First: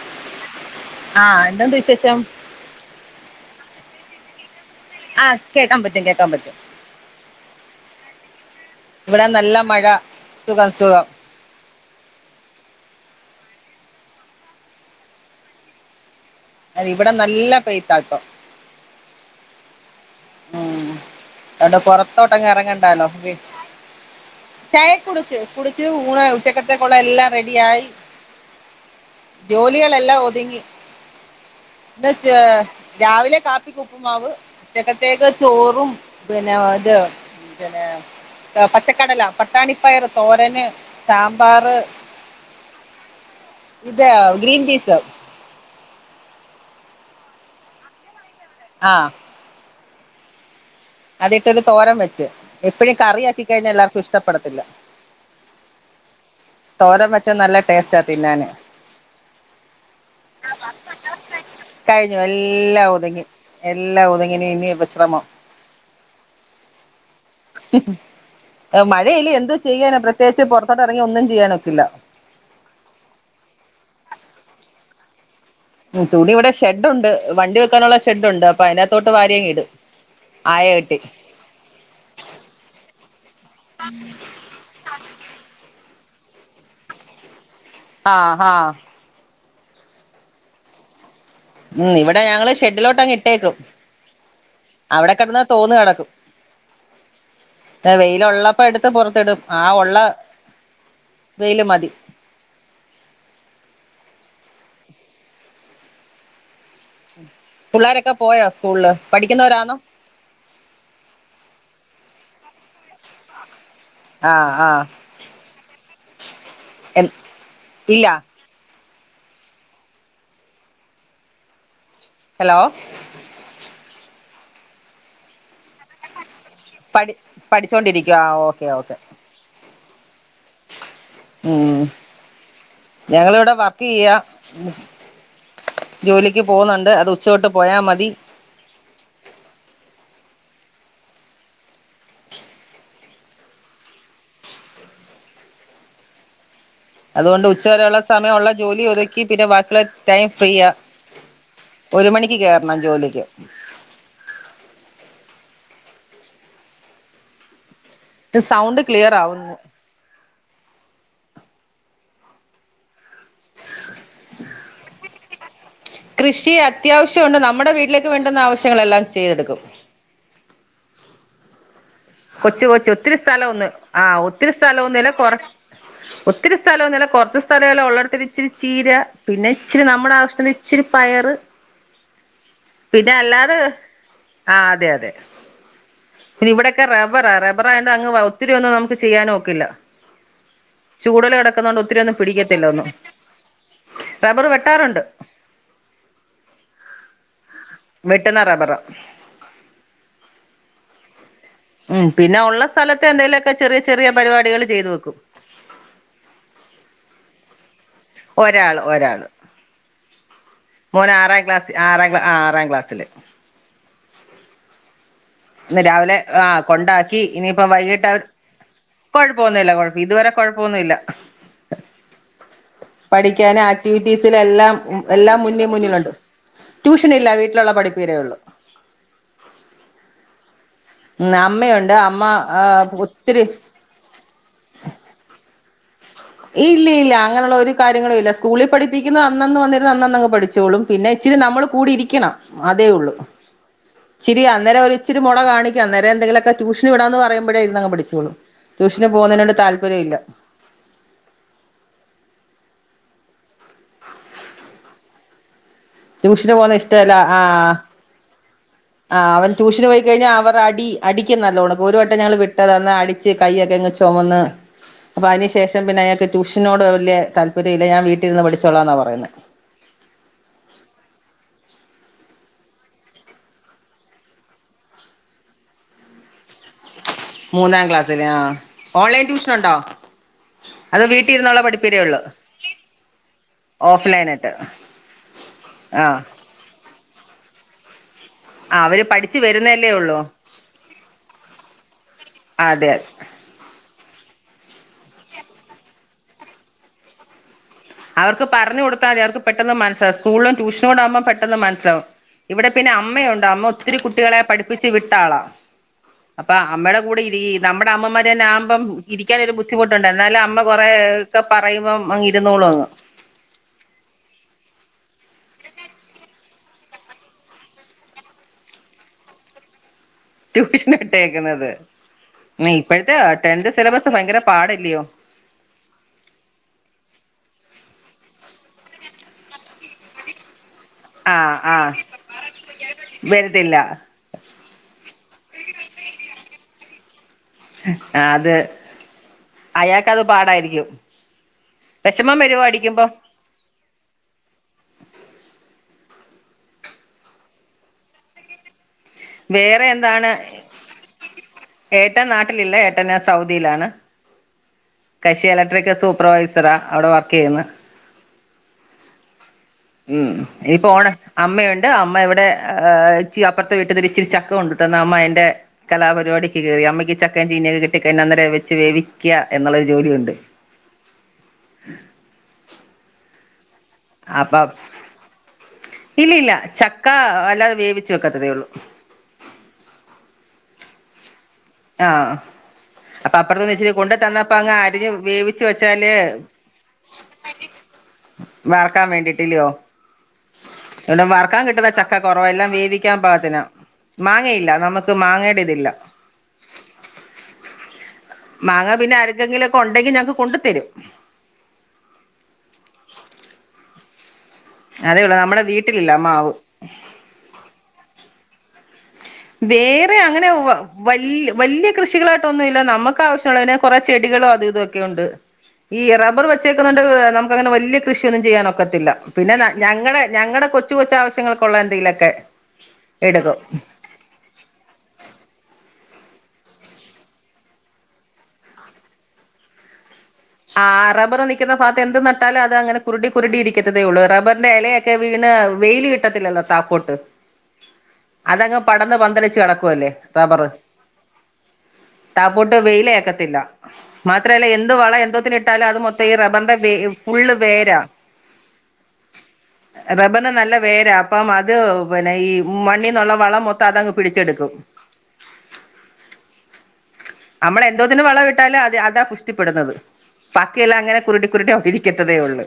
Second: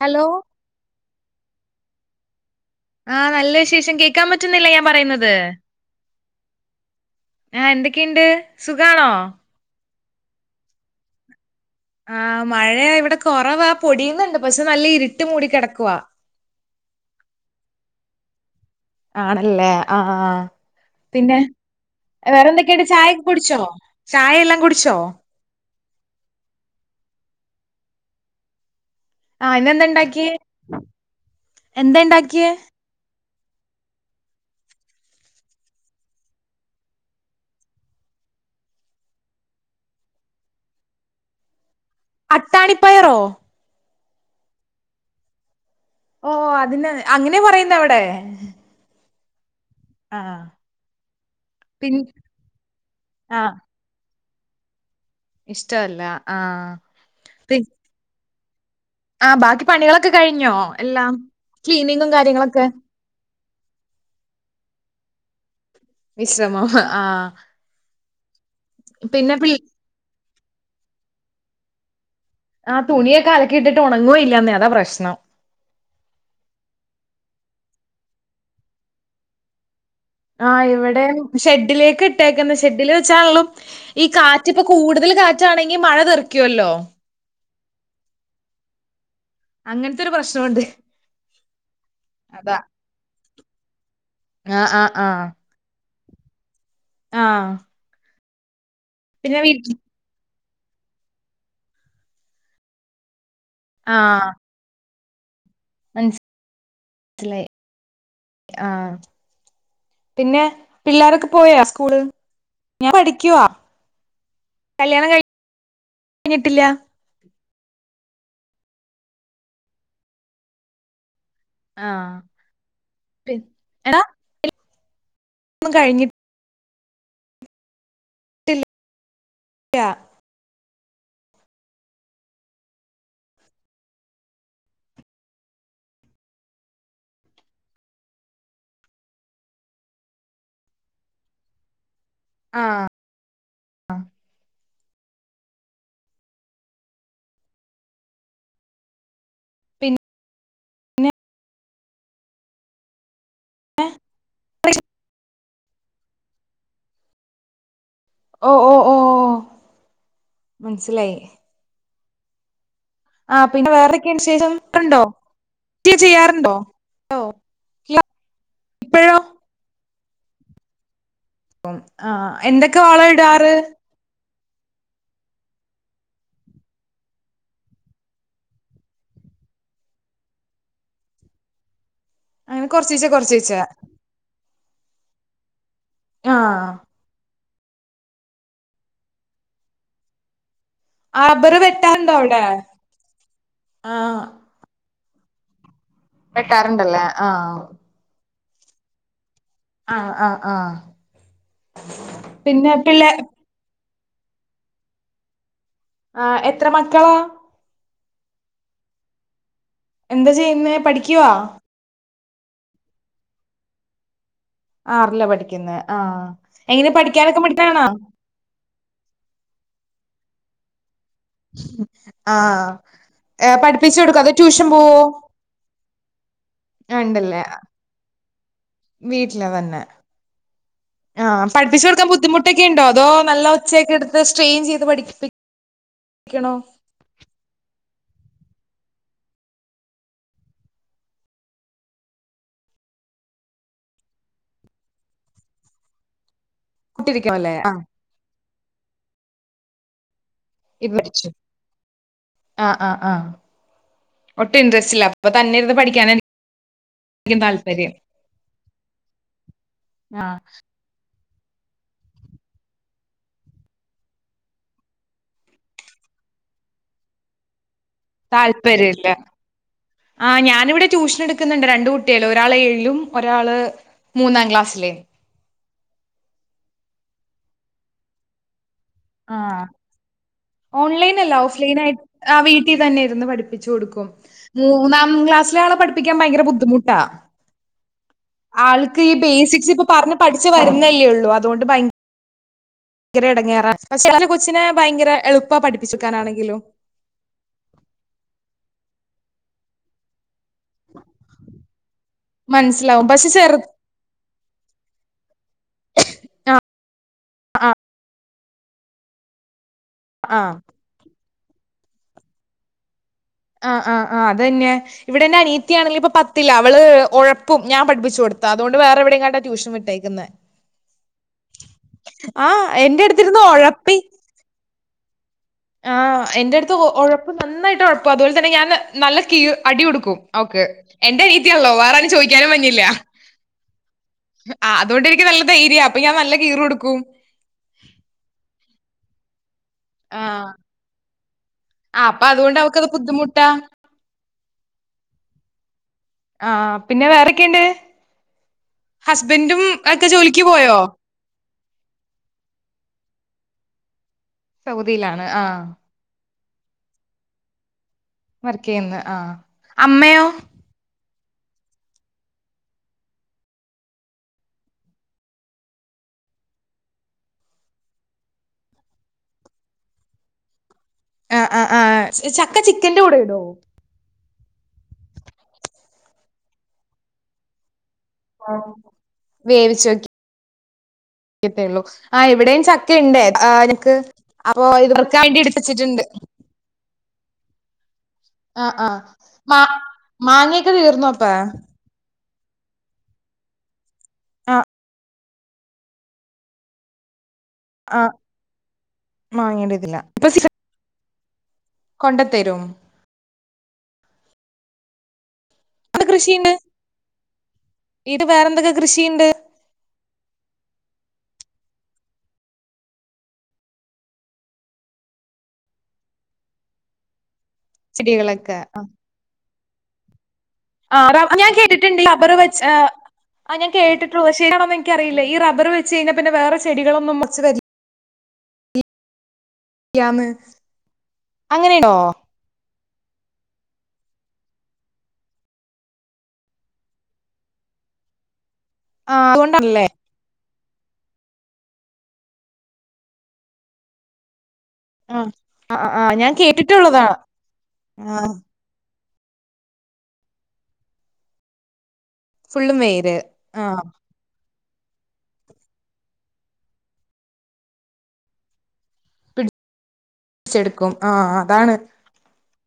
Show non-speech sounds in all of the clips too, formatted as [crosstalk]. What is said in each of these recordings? Hello ആഹ് എന്തുണ്ട് വിശേഷം ആഹ് നല്ല വിശേഷം കേൾക്കാൻ പറ്റുന്നില്ലേ ഞാൻ പറയുന്നത് ആഹ് കേക്കാൻ പറ്റും കേക്കാൻ പറ്റും ആഹ് എന്തൊക്കെയുണ്ട് സുഖാണോ ഇവിടെ നല്ല മഴ സുഖം സുഖം ആഹ് മഴ ഇവിടെ കുറവാ പൊടിയുന്നുണ്ട് പക്ഷേ നല്ല ഇരുട്ട് മൂടി കിടക്കുവാ അതെ ഇവിടെ നല്ല പെയ്ത്താ ഇപ്പം ആണല്ലേ ആഹ് ആഹ് ഉം പിന്നെ അതോണ്ട് വേറെ പൊറത്തോട്ടങ്ങ് എന്തൊക്കെയണ്ട് എറങ്ങണ്ടാലോ ചായ കുടിച്ചോ ചായയെല്ലാം കുടിച്ചോ ചായക്കെ കുടിച്ച് കുടിച്ച് ഊണ് ഉച്ചക്കത്തെക്കുളള എല്ലാം റെഡി ആയി ആഹ് ഇന്നെന്താ ജോലികളെല്ലാം ഇണ്ടാക്കിയേ ഒതുങ്ങി എന്താ എന്നിട്ട് ഇണ്ടാക്കിയേ രാവിലെ കാപ്പിക്കുപ്പുമാവ് ഉച്ചക്കത്തേക്ക് ചോറും പിന്നെ അത് പിന്നെ ന്താ പച്ചക്കടല പട്ടാണിപ്പയറ് തോരന് സാമ്പാറ് അട്ടാണിപ്പയറോ ഇത് ഗ്രീൻപീസ് ഓഹ് അതിന് അങ്ങെനെ പറയ്ന്നെ അവ്ടേ ആഹ് ആഹ് അതിട്ടൊരു പിൻ തോരം വെച്ച് എപ്പഴും കറിയാക്കി കഴിഞ്ഞാ എല്ലാർക്കും ഇഷ്ട്ടപ്പെടത്തില്ലാ ഇഷ്ട്ടവല്ലാ ആഹ് തോരൻ വെച്ചാ പി നല്ല ടേസ്റ്റാ തിന്നാന് ആഹ് ബാക്കി പണികളൊക്കെ കഴിഞ്ഞോ എല്ലാം ക്ലീനിങ്ങും കാര്യങ്ങളൊക്കെ ഒത്ങ്ങി എല്ലാം ഒത്ങ്ങി ഇനി ഇനി വിശ്രെമം വിശ്രമം ആഹ് മഴയായ്ലേ പിന്നെ പി എന്തോ ചെയ്യാനാ പ്ര ത്യേകിച്ച് പൊറത്തോട്ടെറെങ്ങി ഒന്നും ചെയ്യാനൊക്കില്ലാ ആഹ് തുണിയൊക്കെ അലക്കിയിട്ടിട്ട് ഒണങ്ങുകയില്ലെന്നേ അതാ പ്രശ്ണം ഉം തുണി ഇവ്ടെ ഷെഡ്ഡുണ്ട് വണ്ടി വെക്കാനുള്ള ഷെഡ്ഡുണ്ട് അപ്പ അയ്നകത്തോട്ട് വാരിയങ്ങിടും ആയ ആഹ് കെട്ടി ഇവിടെ ഷെഡ്ഡിലേക്ക് ഇട്ടേക്ക്ന്ന് ഷെഡ്ഡില് വെച്ചാൺള്ളം ഈ കാറ്റ്പ്പൊ കൂട്തെല് കാറ്റാണെങ്കി മഴ തെറിയ്ക്കുവല്ലോ ആഹ് ഹാ അങ്ങൻത്തൊരു പ്രശ്നമുണ്ട് ഉം ഇവിടെ ഞങ്ങള് അതാ ഷെഡ്ഡിലോട്ടങ്ങ് ഇട്ടേക്കും ആ ആ അവിടെ കെടെന്ന് തോന്ന് കണക്കും ആഹ് ഏ വെയ്ലുള്ളപ്പ എട്ത്ത് പൊറെത്തിടും ആ ഉള്ള വെയില് മതി ആഹ് മൻസ് പുള്ളാരൊക്കെ പോയോ ആ സ്കൂൾല് പഠിയ്ക്കുന്നവരാന്നോ പിന്നെ പിള്ളേരൊക്കെ പോയാ സ്കൂള് ഞാൻ പഠിക്കുവാ ആഹ് ആഹ് കല്യാണം കഴ് ഞ്ഞിട്ടില്ലാ എ ഇല്ലാ ആഹ് ഹെലോ പിൻ എടാ ന്നും കഴിഞ്ഞി പഠി പഠിച്ചോണ്ടിരിയ്ക്കുവാ ഓക്കെ ഓക്കേ രാ ഉം ഞങ്ങളിവിടെ വർക്കെയ്യാ ജോലിക്ക് പോകുന്നുണ്ട് അത് ഉച്ച തൊട്ട് പോയാ മതി ആഹ് അതുകൊണ്ട് ഉച്ചവരെയുള്ള സമയം ഉള്ള ജോലി ഒതുക്കി പിന്നെ ബാക്കിള്ളെ പി ടൈം ഫ്രീയാ ഒരു മണിക്ക് കേറണം ജോലിയ്ക്ക് ഏഹ് [unintelligible] ത് ഓ സൗണ്ട് ക്ലിയറാവുന്ന് മൻസ്സ്ലായ് ആഹ് പിന്നെ വേറെക്കെയ്ന് ശേഷം ക്ക്ണ്ടോ കൃഷി അത്യാവശ്യാെണ്ട് നമ്മടെ വീട്ടിലേക്ക് വേണ്ടുന്ന ആവശ്യങ്ങളെല്ലാം ഇപ്പഴോ ചെയ്തെട്ക്കും പ്പം ആഹ് കൊച്ച് കൊച്ച് ഒത്തിരി സ്ഥല ഒന്നും ആഹ് ഒത്തിരി സ്ഥല ഒന്നു ഇല്ല കൊറ ഒത്തിരി സ്ഥലവാെന്നുല്ല കാെർച്ച് സ്ഥലേള്ളു ഒള്ളേടെത്തെന്നെ ഇച്ചിരി ചീര പിന്നെ ഇച്ചിരി നമ്മ്ടെ ആവ്ശ്ത്ത്ന് ഇച്ചിരി പയറ് അങ്ങനെ കൊറച്ചീച്ചെ പിന്നെ അല്ലാത് കൊറച്ചീച്ചെ ആഹ് അതെ അതേ ആ പിന്നെ ഇവിടൊക്കെ റബ്ബറാ റബ്ബറായോണ്ട് അങ്ങ് ഒത്തിരി ഒന്നും നമ്ക്ക് ചെയ്യാൻ ഒക്കില്ലാ ചൂടിൽ റബ്ബറ് കിടക്കുന്ന കൊണ്ട് ഒത്തിരി വെട്ടാറുണ്ടോ ഒന്നും അവിടെ പിടിക്കത്തില്ല ഒന്നു ആ റബ്ബർ വെട്ടാറുണ്ട് വെട്ടാറുണ്ടല്ലേ ആഹ വെട്ടുന്ന റബ്ബറാ ആഹ് ആഹ് ആഹ്. ഉം പിന്നെ ഉള്ള സ്ഥലത്ത് പിള്ളേ എന്തെലൊക്കെ ചെറിയ ചെറിയ പരിപാടികള് ചെയ്തു വെക്കും. ആ എത്ര മക്കളാ? ഒരാള് ഒരാള്. എന്താ ചെയ്യുന്നേ മോന് പഠിക്കുവാ? ആറാം ക്ലാസ് ആറാം കാ ആറാം ക്ലാസ്സില്. ആറില പഠി ഇന്ന് രാവിലെ ആഹ് കൊണ്ടാക്കി ഇനിയിപ്പം മിടുക്കാണോ വൈകീട്ട് അവൻ കൊഴപ്പോന്നൂല്ല കൊഴപ്പം ഇതുവരെ കൊഴപ്പൊന്നൂല്ല. ഉം പഠിക്കാന് അതോ ട്യൂഷൻ ആക്ടിവിറ്റീസിലെല്ലാം പോവോ എല്ലാം മുന്നി മുന്നിലുണ്ട്. ട്യൂഷനില്ല ഉണ്ടല്ലേ വീട്ടിലുള്ള പഠിപ്പ് തന്നേ ഒള്ളൂ. വീട്ടില് വന്ന്. ഉം ആഹ് പഠിപ്പിച്ച് അമ്മയുണ്ട് കൊടുക്കാൻ അമ്മ ആ ബുദ്ധിമുട്ടൊക്കെണ്ടോ അതോ ഒത്തിരി നല്ല ഒച്ചയൊക്കെ എട് ത്ത് സ്ട്രെയിൻ ചെയ്ത് പഠിപ്പിക്കണോ? ഇല്ല ഇല്ല അങ്ങനൊള്ള ഒരു കാര്യങ്ങളും ഇല്ല. സ്കൂളിൽ പഠിപ്പിക്കുന്നു അന്നന്ന് വന്നിര്ന്ന് അന്നന്നങ് പഠിച്ചോളും. പിന്നെ ഇച്ചിരി നമ്മള് കൂടി ഇരിക്കണം. അതേ ഒള്ളൂ. ഇച്ചിരി അന്നേരവരിച്ചിരി മൊണ കാണിക്കും. അന്നേരം എന്തേലൊക്കെ ട്യൂഷന് വിടാന്ന് കുട്ടിരിക്കണല്ലേ പറയുമ്പഴേ ആഹ് ഇര്ന്നങ്ങ് പഠിച്ചോള്ളും. ട്യൂഷന് പോകുന്നതിനോട്‌ താല്പര്യല്ല. ക്കി പഠിച്ചോളും. ആ ആ ആഹ്, ഒട്ടും ഇൻട്രസ്റ്റ്ല്ല. അപ്പൊ തന്നെ ഇര്ന്ന് പഠി ട്യൂഷന് പോകുന്നേ ഇഷ്ടല്ല ആഹ്. ആ അവൻ ട്യൂഷന് പോയി കഴിഞ്ഞാ ആഹ് അവർ അടി അടിക്കും നല്ലോണൊ ഒരുവട്ടം ഞങ്ങള് വിട്ടത. അന്ന് അടിച്ച് കയ്യൊക്കെ ഇങ്ങ് ചൊമന്ന് അപ്പൊ അതിന്ശേഷം പിന്നെ അയാക്ക് ട്യൂഷനോട് വല്ല്യേ താല്പര്യല്ല ഞാൻ വീട്ടിര്ന്ന് പഠിച്ചോളാന്നാ പറയുന്നേ. ആ ഞാനിവിടെ ട്യൂഷൻ എട്ക്കുന്നുണ്ട് രണ്ട് കുട്ടിയേള്. ഒരാളേഴിലും ഒരാള് മൂന്നാം ക്ലാസ്സിലേം. മൂന്നാം ക്ലാസ്സിലെ. ആഹ്. ഓൺലൈൻ ട്യൂഷനൊണ്ടോ? ഓൺലൈനല്ല ഓഫ്ലൈനായിട്ട് ആ വീട്ടി തന്നെ ഇര്ന്ന് പഠിപ്പിച്ചു കൊടുക്കും. ഓഫ്‌ലൈൻ ആയിട്ട് മൂന്നാം ക്ലാസിലെ ആളെ പഠിപ്പിക്കാൻ ആഹ് ഭയങ്കര ബുദ്ധിമുട്ടാ. ആഹ് അവര് ആൾക്ക് ഈ പഠിച്ചു ബേസിക്സ് ഇപ്പൊ വരുന്നല്ലേ പറഞ് ഉള്ളൂ പഠിച്ച് വരുന്നല്ലേ ഒള്ളൂ. അതുകൊണ്ട് ഭയ അതെ. എടങ്ങേറാ. പക്ഷേ ചെല കൊച്ചിനെ ഭയങ്കര എളുപ്പ പഠിപ്പിച്ചൊട്ക്കാനാണെങ്കിലും. അവർക്ക് പറഞ്ഞ കൊടുത്താതി അവർക്ക് പെട്ടെന്ന് മൻസ്സ് സ്കൂളിലും ട്യഷനൂടെ ആകുമ്പോ പെട്ടെന്ന് മൻസ്സിലാവും. ഇവിടെ പിന്നെ മനസ്സിലാവും പക്ഷെ അമ്മയുണ്ട് ചെറു അമ്മ ഒത്തിരി കുട്ടികളെ പഠിപ്പിച്ച് വിട്ടാളാ. അപ്പൊ അമ്മേടെ കൂടെ ഇരി നമ്മുടെ അമ്മമാരെ ടെ തന്നെ ആകുമ്പം ഇരിക്കാനൊരു ബുദ്ധിമുട്ടുണ്ട്. എന്നാലും ആഹ് അമ്മ കൊറേ ഒക്കെ പറയുമ്പം അങ്ങ് ഇരുന്നോളും. [inaudible] ആഹ് ആഹ് ആഹ് അതന്നെ. ഇവിടെന്റെ അനിയത്തിയാണെങ്കില് ഇപ്പൊ പത്തിലാ. അവള് ഒഴപ്പും ഞാൻ പഠപ്പിച്ചു കൊടുത്ത. അതുകൊണ്ട് വേറെവിടേങ്ങാണ്ട ടൂഷൻ വിട്ടേക്കുന്നേ. ട്യൂഷന് വിട്ടേക്കുന്നത്. ആഹ് ന്നേ എന്റെ ഇപ്പഴത്തെ അടുത്തിരുന്ന് ടെൻത് ഒഴപ്പി സിലബസ് ഭയങ്കര പാടല്ലയോ? ആഹ് എന്റട്ത്ത് ഒ ഒഴപ്പും നന്നായിട്ട് ഒഴപ്പും. അതുപോലെ തന്നെ ഞാൻ നല്ല കീ അടി കൊടുക്കും അവക്ക്. ആഹ് എന്റനിയത്തിയാണല്ലോ? ആഹ് വേറാരും ചൊയ്ക്കാനും വഞ്ഞില്ല. വരത്തില്ല ആ അതുകൊണ്ടനിക്ക് നല്ല ധൈര്യാ. അപ്പൊ ഞാൻ നല്ല കീറ് കൊടുക്കും. ആതെ. അയാക്കത് പാടായിരിക്കും. ആ അപ്പൊ വിഷമം അതുകൊണ്ട് വരുവോ അവർക്കത് അടിക്കുമ്പോ ബുദ്ധിമുട്ടാ. ആ പിന്നെ വേറെക്കെയുണ്ട്? ഹസ്ബൻറും വേറെ ഒക്കെ എന്താണ് ജോലിക്ക് പോയോ? ഏട്ടൻ നാട്ടിലില്ല ഏട്ടന് സൗദിയിലാണ്. സൗദിയിലാണ് കക്ഷി ആഹ് ഇലക്ട്രിക് സൂപ്പർവൈസറാ അവിടെ വർക്കിയ്യുന്നു. വർക്കിയ്യുന്നു. ആഹ്. മ് അമ്മയോ? ഇപ്പൊ ഓണ അമ്മയുണ്ട് അമ്മ ഇവിടെ ഇച്ചി അപ്പുറത്ത് വീട്ടിന്ന് ഇച്ചിരി ചക്ക കൊണ്ട തന്ന അമ്മ എന്റെ കലാപരിപാടിക്ക് കയറി അമ്മയ്ക്ക് ചക്കൻ ചീനൊക്കെ കിട്ടി കഴിഞ്ഞ അന്നരം വെച്ച് വേവിക്കുക എന്നുള്ളരു ജോലിയ ഉണ്ട് ആ ആ ആ ചക്ക ചിക്കന്റെ കൂടെ ഇടോ അപ്പൊ ഇല്ല ല്ല ചക്ക അല്ലാതെ വേവി വേവിച്ചോക്കി ആഹ് ഇവിടെയും ചക്കയുണ്ട് അപ്പൊ ആഹ് അപ്പറത്തന്ന് വച്ചി ഞങ്ങക്ക് കൊണ്ടു തന്നപ്പ അപ്പൊ അങ്ങ് ഇത് അരിഞ്ഞ് വറുക്കാൻ വേണ്ടി എടുത്ത് വേവിച്ചു വെച്ചിട്ടുണ്ട് വെച്ചാല് ആഹ് ആഹ് വറക്കാൻ മാ വേണ്ടിട്ടില്ലയോ മാങ്ങയൊക്കെ തീർന്നോ ഇഇവിടെ അപ്പ? വറക്കാൻ കിട്ടുന്ന ച ക്കെ കുറവെല്ലാം വേവിക്കാൻ പാകത്തിന ആഹ് മാങ്ങയില്ല നമുക്ക് മാങ്ങേയുടെ ഇതില്ല ആഹ് മാങ്ങ പിന്നെ മാങ്ങേടെ അരിക്കെങ്കിലൊക്കെ ഇതില്ല ഉണ്ടെങ്കിൽ ഞങ്ങക്ക് കൊണ്ടു തരും കൊണ്ട തരും അതെയെള്ളൂ നമ്മുടെ വീ കൃഷിയണ്ട് ഇട് വേറെന്തൊക്കെ കൃഷിയുണ്ട് വേറെ അങ്ങനെ വല്ല്യ യ കൃഷികളായിട്ടൊന്നുല്ല നമുക്ക് ആവശ്യമുള്ള എ കുറ ചെടികളോ അതും ഇതൊക്കെ ഉണ്ട് ഈ റബ്ബർ വെച്ചേക്കുന്നണ്ട് നമുക്ക് അങ്ങനെ വല്ല്യ കൃഷിയൊന്നും ചെടികളൊക്കെ ചെയ്യാൻ ഒക്കത്തില്ല പിന്നെ ഞങ്ങടെ ഞങ്ങടെ കൊച്ചു കൊച്ചു ആഹ് ഞാൻ ആവശ്യങ്ങൾക്കുള്ള കേട്ടിട്ടുണ്ട് എന്തെങ്കിലൊക്കെ റബ്ബർ വെ എടുക്കും ആഹ് ഞാൻ കേട്ടിണ്ട് ണോ എന്ക്കറിയില്ല ഈ റബ്ർ വെച്ച് കഴിഞ്ഞൽ പിന്ന വേറെ ചെടികളൊന്നും റച്ച് വരില്ല യാന്ന് ആഹ് റബ്ബർ നൽക്കുന്ന ഭാഗത്ത് എന്ത് ട്ടാലൽ അത് അങ്ങനെ കുരുടി കുറിടി ഇരിക്കത്തേ ഉള്ള റബ്ബറിന്റെ ഇലയൊക്കെ വീണ് വെയിൽ കിട്ടത്തില്ലോ താക്കോട്ട് അതങ്ങ് ആ പടന്ന് പന്തലച്ച് അതുകൊണ്ടാണല്ലേ കിടക്കുവല്ലേ റബർ ടാപ്പട്ട് വെയിലേക്കത്തില്ല മാത്രല്ല എന്ത് വളം ആ എ ആ ഇട്ടാല ആ അത് ആ മൊത്തം ഞാൻ ഈ റബ്ബറിന്റെ കേട്ടിട്ടുള്ളതാ ഫുള് വേരാ ആ റബ്ബറിന് നല്ല വേരാ അപ്പം അത് പിന്നെ ഈ ഫുള്ളും വേര് മണ്ണീന്നുള്ള ആ വളം മൊത്തം അതങ്ങ് പിടിച്ചെടുക്കും നമ്മള് എന്തോതിന് വള ഇട്ടാലും അത് അതാ പുഷ്ടിപ്പെടുന്നത് പിടിച്ചെടുക്കും പാക്കിയെല്ലാം ആ അങ്ങനെ കുരുട്ടി കുരുട്ടി അതാണ് ഒടരിക്കത്തതേ ഉള്ളൂ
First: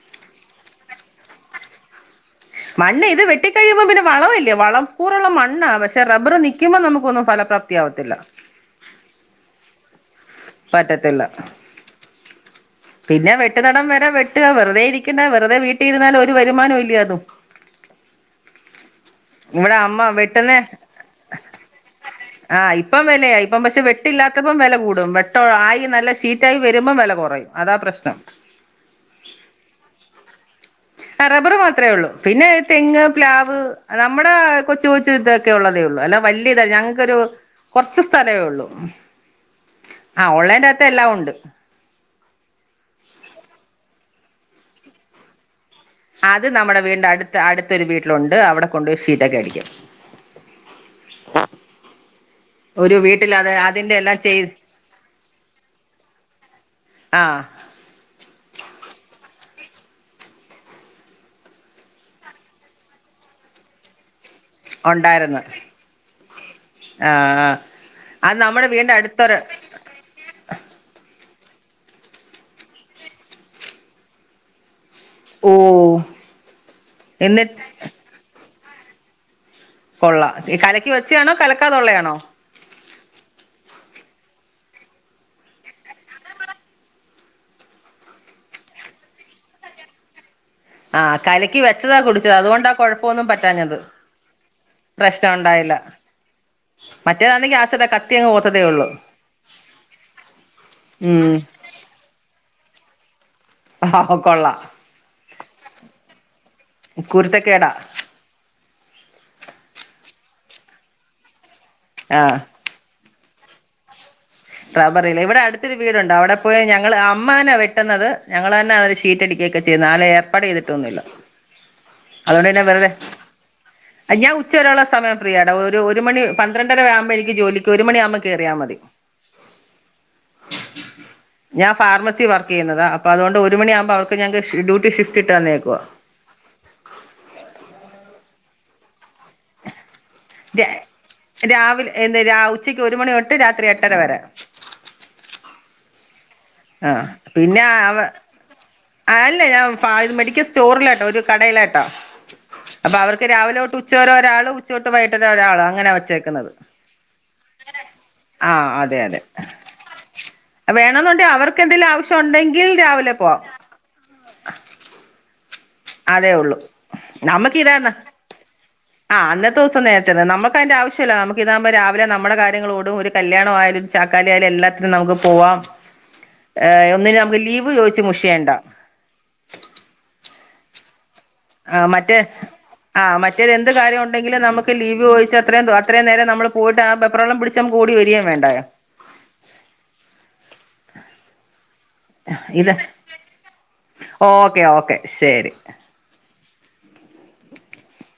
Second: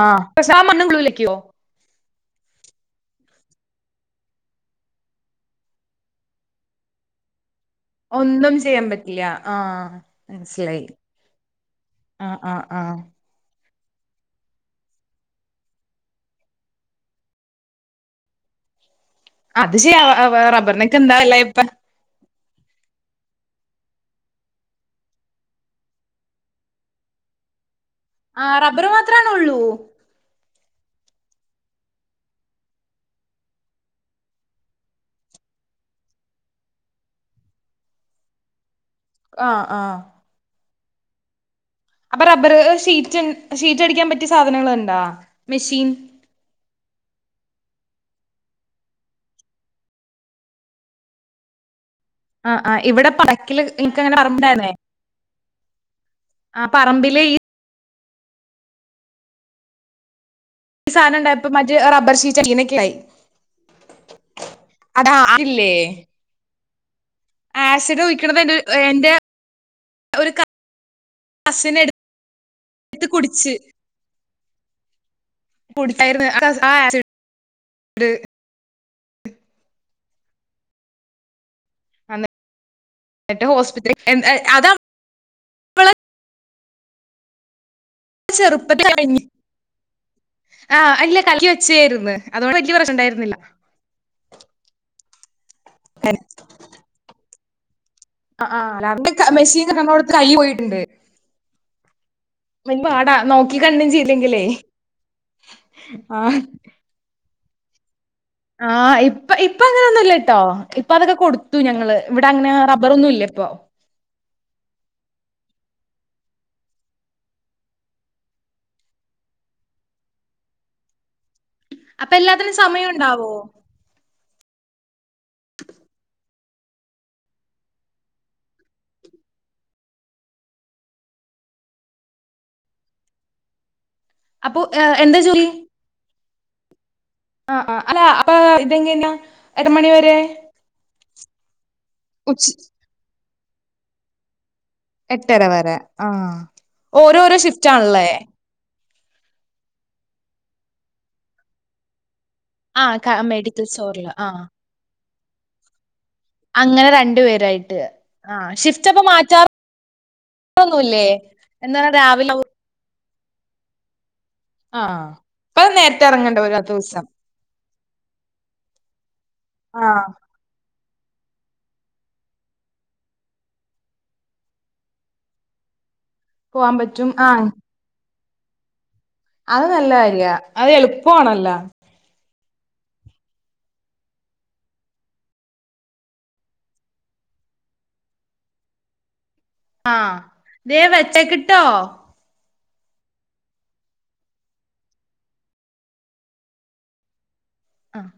ആഹ് പക്ഷെ ആ മണ്ണ കൂലക്കുവോ മണ് ഇത് വെട്ടിക്കഴിയുമ്പോ പിന്നെ വളവല്ല വളക്കൂറുള്ള മണ്ണണ് പക്ഷെ ബർ നൽക്കുമ്പോന്നും ഫലപ്ര ഒന്നും ചെയ്യാൻ പറ്റില്ല ആഹ് മനസിലായി പറ്റത്തില്ല ആ ആഹ് ആഹ് പിന്നെ വെട്ടുതട വരെ വെട്ടുക വെറുതെ ഇരിക്കണ്ട വെറുതെ വീട്ടിരുന്നാലും ഒരു വരുമാനം ഇല്ല അതും അത് ഇവിടെ ശെരിയാ അമ്മ വെട്ടുന്ന റബ്ബറിനൊക്കെ എന്താവല്ല ഇപ്പൊ ആഹ് ഇപ്പം വിലയായി ഇപ്പം പക്ഷെ വെട്ടില്ലാത്തപ്പം വില കൂടും വെട്ട ആയി നല്ല ഷീറ്റ ആയി വരുമ്പം വില കുറയും അതാ പ്രശ്നം ആഹ് റബർ മാത്രണ ഉള്ളൂ റബ്ബർ മാത്രേ ഉള്ളൂ പിന്നെ തെങ്ങ് പ്ലാവ് നമ്മുടെ കൊച്ചു കൊച്ചു ഇതൊക്കെ ഉള്ളതേ ഉള്ളു അല്ല വല്ല്യ ഇത ഞങ്ങൾക്കൊരു കുറച്ച സ്ഥലമേ ഉള്ളൂ ആഹ് ആഹ് ആഹ് ഓൺലൈൻ്റകത്ത് എല്ലാം ഉണ്ട് അപ്പൊ റബ്ബർ ഷീറ്റ് ഷീറ്റ് അടിക്കാൻ പറ്റിയ സാധനങ്ങൾുണ്ടാ മെഷീൻ അത് നമ്മുടെ വീടിന്റെ അടു അടുത്തൊരു വീട്ടിലുണ്ട് അവിടെ കൊണ്ടുപയി ഷീറ്റൊക്കെ അടിക്കും ആഹ് ആഹ് ഒരു ഇവിടെ വീട്ടിൽ അത് പടക്കില് അതിന്റെ നിനക്ക് അങ്ങനെ എല്ലാം ചെയ്ത് പറമ്പണ്ടന്നേ ആഹ് പറമ്പില് ഈ ആഹ് ഈ സാനം ണ്ടായപ്പൊ മജ റബ്ബർ ഷീറ്റ് ചീനക്ക്ലായി. ഒണ്ടായിരുന്നു അതില്ലേ ആഹ്. ആസിഡ് അത് ഒഴിക്ണത് നമ്മടെ വീടിന്റെ എന്റെ അടുത്തൊരു ഒരു കസിന് എടു ട്ത്ത് കുടിച്ച്. ഓഹ് കുടിച്ചാര്ന്നു ആഹ് എന്നിട്ട് ണ്ട്. കൊള്ളാം ഈ കലക്കി വെച്ചയാണോ കലക്കാനൊള്ളയാണോ? എന്ന്ട്ട് ഹോസ്പിറ്റലിൽ [unintelligible] അതാണ് ചെറുപ്പത്ത് കഴിഞ് ആഹ്, കലക്കി വെച്ചതാ വെച്ചായിരുന്നു കുടിച്ചത് അതുകൊണ്ട് അതുകൊണ്ടാ വലിയ പ്രശ്നം കൊഴപ്പോന്നും ഉണ്ടായിരുന്നില്ല പറ്റാഞ്ഞത്. പ്രശ്നോണ്ടായില്ല മറ്റേതാണെങ്കി ആസിഡാ കത്ത് ആഹ് ആഹ് ലാബ് മെസ്സീന്ന് കണ്ടോടത്തി കൈ പോയിട്ടുണ്ട്. ഉം മുൻപാടാ നോ അഹാ ഹാ കൊള്ളാം ആഹ് കുരുത്തക്കേടാ. ആഹ് ഇപ്പ ഇപ്പ അങ്ങനെന്നുല്ലട്ടോ ഇപ്പ അതൊക്കെ കൊടു ത്തു ഞങ്ങള് ഇവടെ ആഹ് അങ്ങനെ റബ്ബറൊന്നും ഇല്ല ഇപ്പോ. [unintelligible] റബ്ബറില്ലേ ഇവിടെ അടുത്തൊരു വീടൊണ്ട് അവട പോയി ഞങ്ങള് അമ്മന്നേ വെട്ടുന്നത് ഞങ്ങള്ന്നാ ഷീറ്റ് അടിക്ക്യക്കെ ച്ച് നാളെ ഏർപ്പാട് ചെയ്തിട്ടൊന്നുല്ല. അപ്പൊ എല്ലാത്തിനും അതുകൊണ്ട്ന്നെ സമയം വെറുതെ ഉണ്ടാവോ ഞാൻ ഉച്ചവരെയുള്ള സമയം ത്രീ അടവ് ഒരു ഒരു മണി പന്ത്രണ്ടര ആവുമ്പോ എനിക്ക് ജോലിക്ക് ഒരു മണിയാകുമ്പോ കേറിയാ മതി. ഞാൻ ഫാർമസി വർക്ക് യ്യുന്നതാ അപ്പ അതുകൊണ്ട് ഒരു മണിയാകുമ്പോ അവ ഇപ്പ ഞങ്ങക്ക് അപ്പൊ ഷി ഡ്യൂട്ടി ഏഹ് എന്താ ഷിഫ്റ്റ് ഇട്ട് ജോലി തന്നേക്കുവാ. ആഹ് ആഹ് അല്ല അപ്പൊ ഇതെങ്ങനാ ഒര് മണിവരെ ദേ രാവിലെ എന്ത്‌ രാ ഉച്ചയ്ക്ക് ഒരു മണി തൊട്ട് രാത്രി എട്ടര വരെ. എട്ടര വരെ ആഹ് ആ ഓരോരോ പിന്നെ ഷിഫ്റ്റ് അവ ആൺല്ലേ. അല്ല ഞാൻ ഫാത് മെഡിക്കൽ സ്റ്റോറിലായിട്ട ഒരു കടേലായിട്ടാ. അപ്പൊ ആഹ് ക അവർക്ക് മെഡിക്കൽ രാവിലെട്ട് ഉച്ചവരെ സ്റ്റോറില് ആഹ് ഒരാള് ഉചൊട്ട് വൈകിട്ട് വരെ ഒരാള് അങ്ങനെ വെച്ചേ അങ്ങനെ രണ്ടു പേരായിട്ട് ആഹ് ഷിഫ്റ്റപ്പ മാറ്റാർ വേണോന്നുണ്ടെ അവർക്ക് എന്ന് എന്തെലും പറഞ്ഞാ ആവശ്യം രാവിലെ ഉണ്ടെങ്കിൽ രാവിലെ പോവാം. ആഹ്, അപ്പൊ നേരത്തെ അതേ എറങ്ങേണ്ടാ ഉള്ളൂ വരാതൊസം. നമുക്ക് ഇതാന്ന ആഹ് ന്നത്തെ ദിവസം നേരത്തെ നമ്മക്ക് അയ്ന്റെ ആവശ്യല്ല നമ്മ ഇതാക്മ്പോ രാവിലെ നമ്മടെ കാര്യങ്ങളോടും ഒരു കല്യാണം ആയാലും ചാക്കാലി ആയാലും എല്ലാത്തിനും നമുക്ക് പോവാം. പോവാൻ ഏഹ് പറ്റും ഒന്നിനും നമുക്ക് ആഹ് ലീവ് ചോയിച്ച് മുഷിയേണ്ട. അത് നല്ലകാര്യാ അത് എളുപ്പവാണല്ല. ആഹ് മറ്റേ ആഹ് മറ്റേത് എന്ത് കാര്യോണ്ടെങ്കിലും നമുക്ക് ലീവ് ചോയിച്ച് അത്രയും ദോ അത്രയും നേരം നമ്മള് പോയിട്ട് ആഹ് വെപ്രാളം പിടി ച്ചങ്ങ് ഓടി വരികേം വേണ്ടായോ. ആഹ് ദേ വെച്ചേക്ക്ട്ടോ. ഇത ഓക്കെ ഓക്കെ ശരി. ആഹ്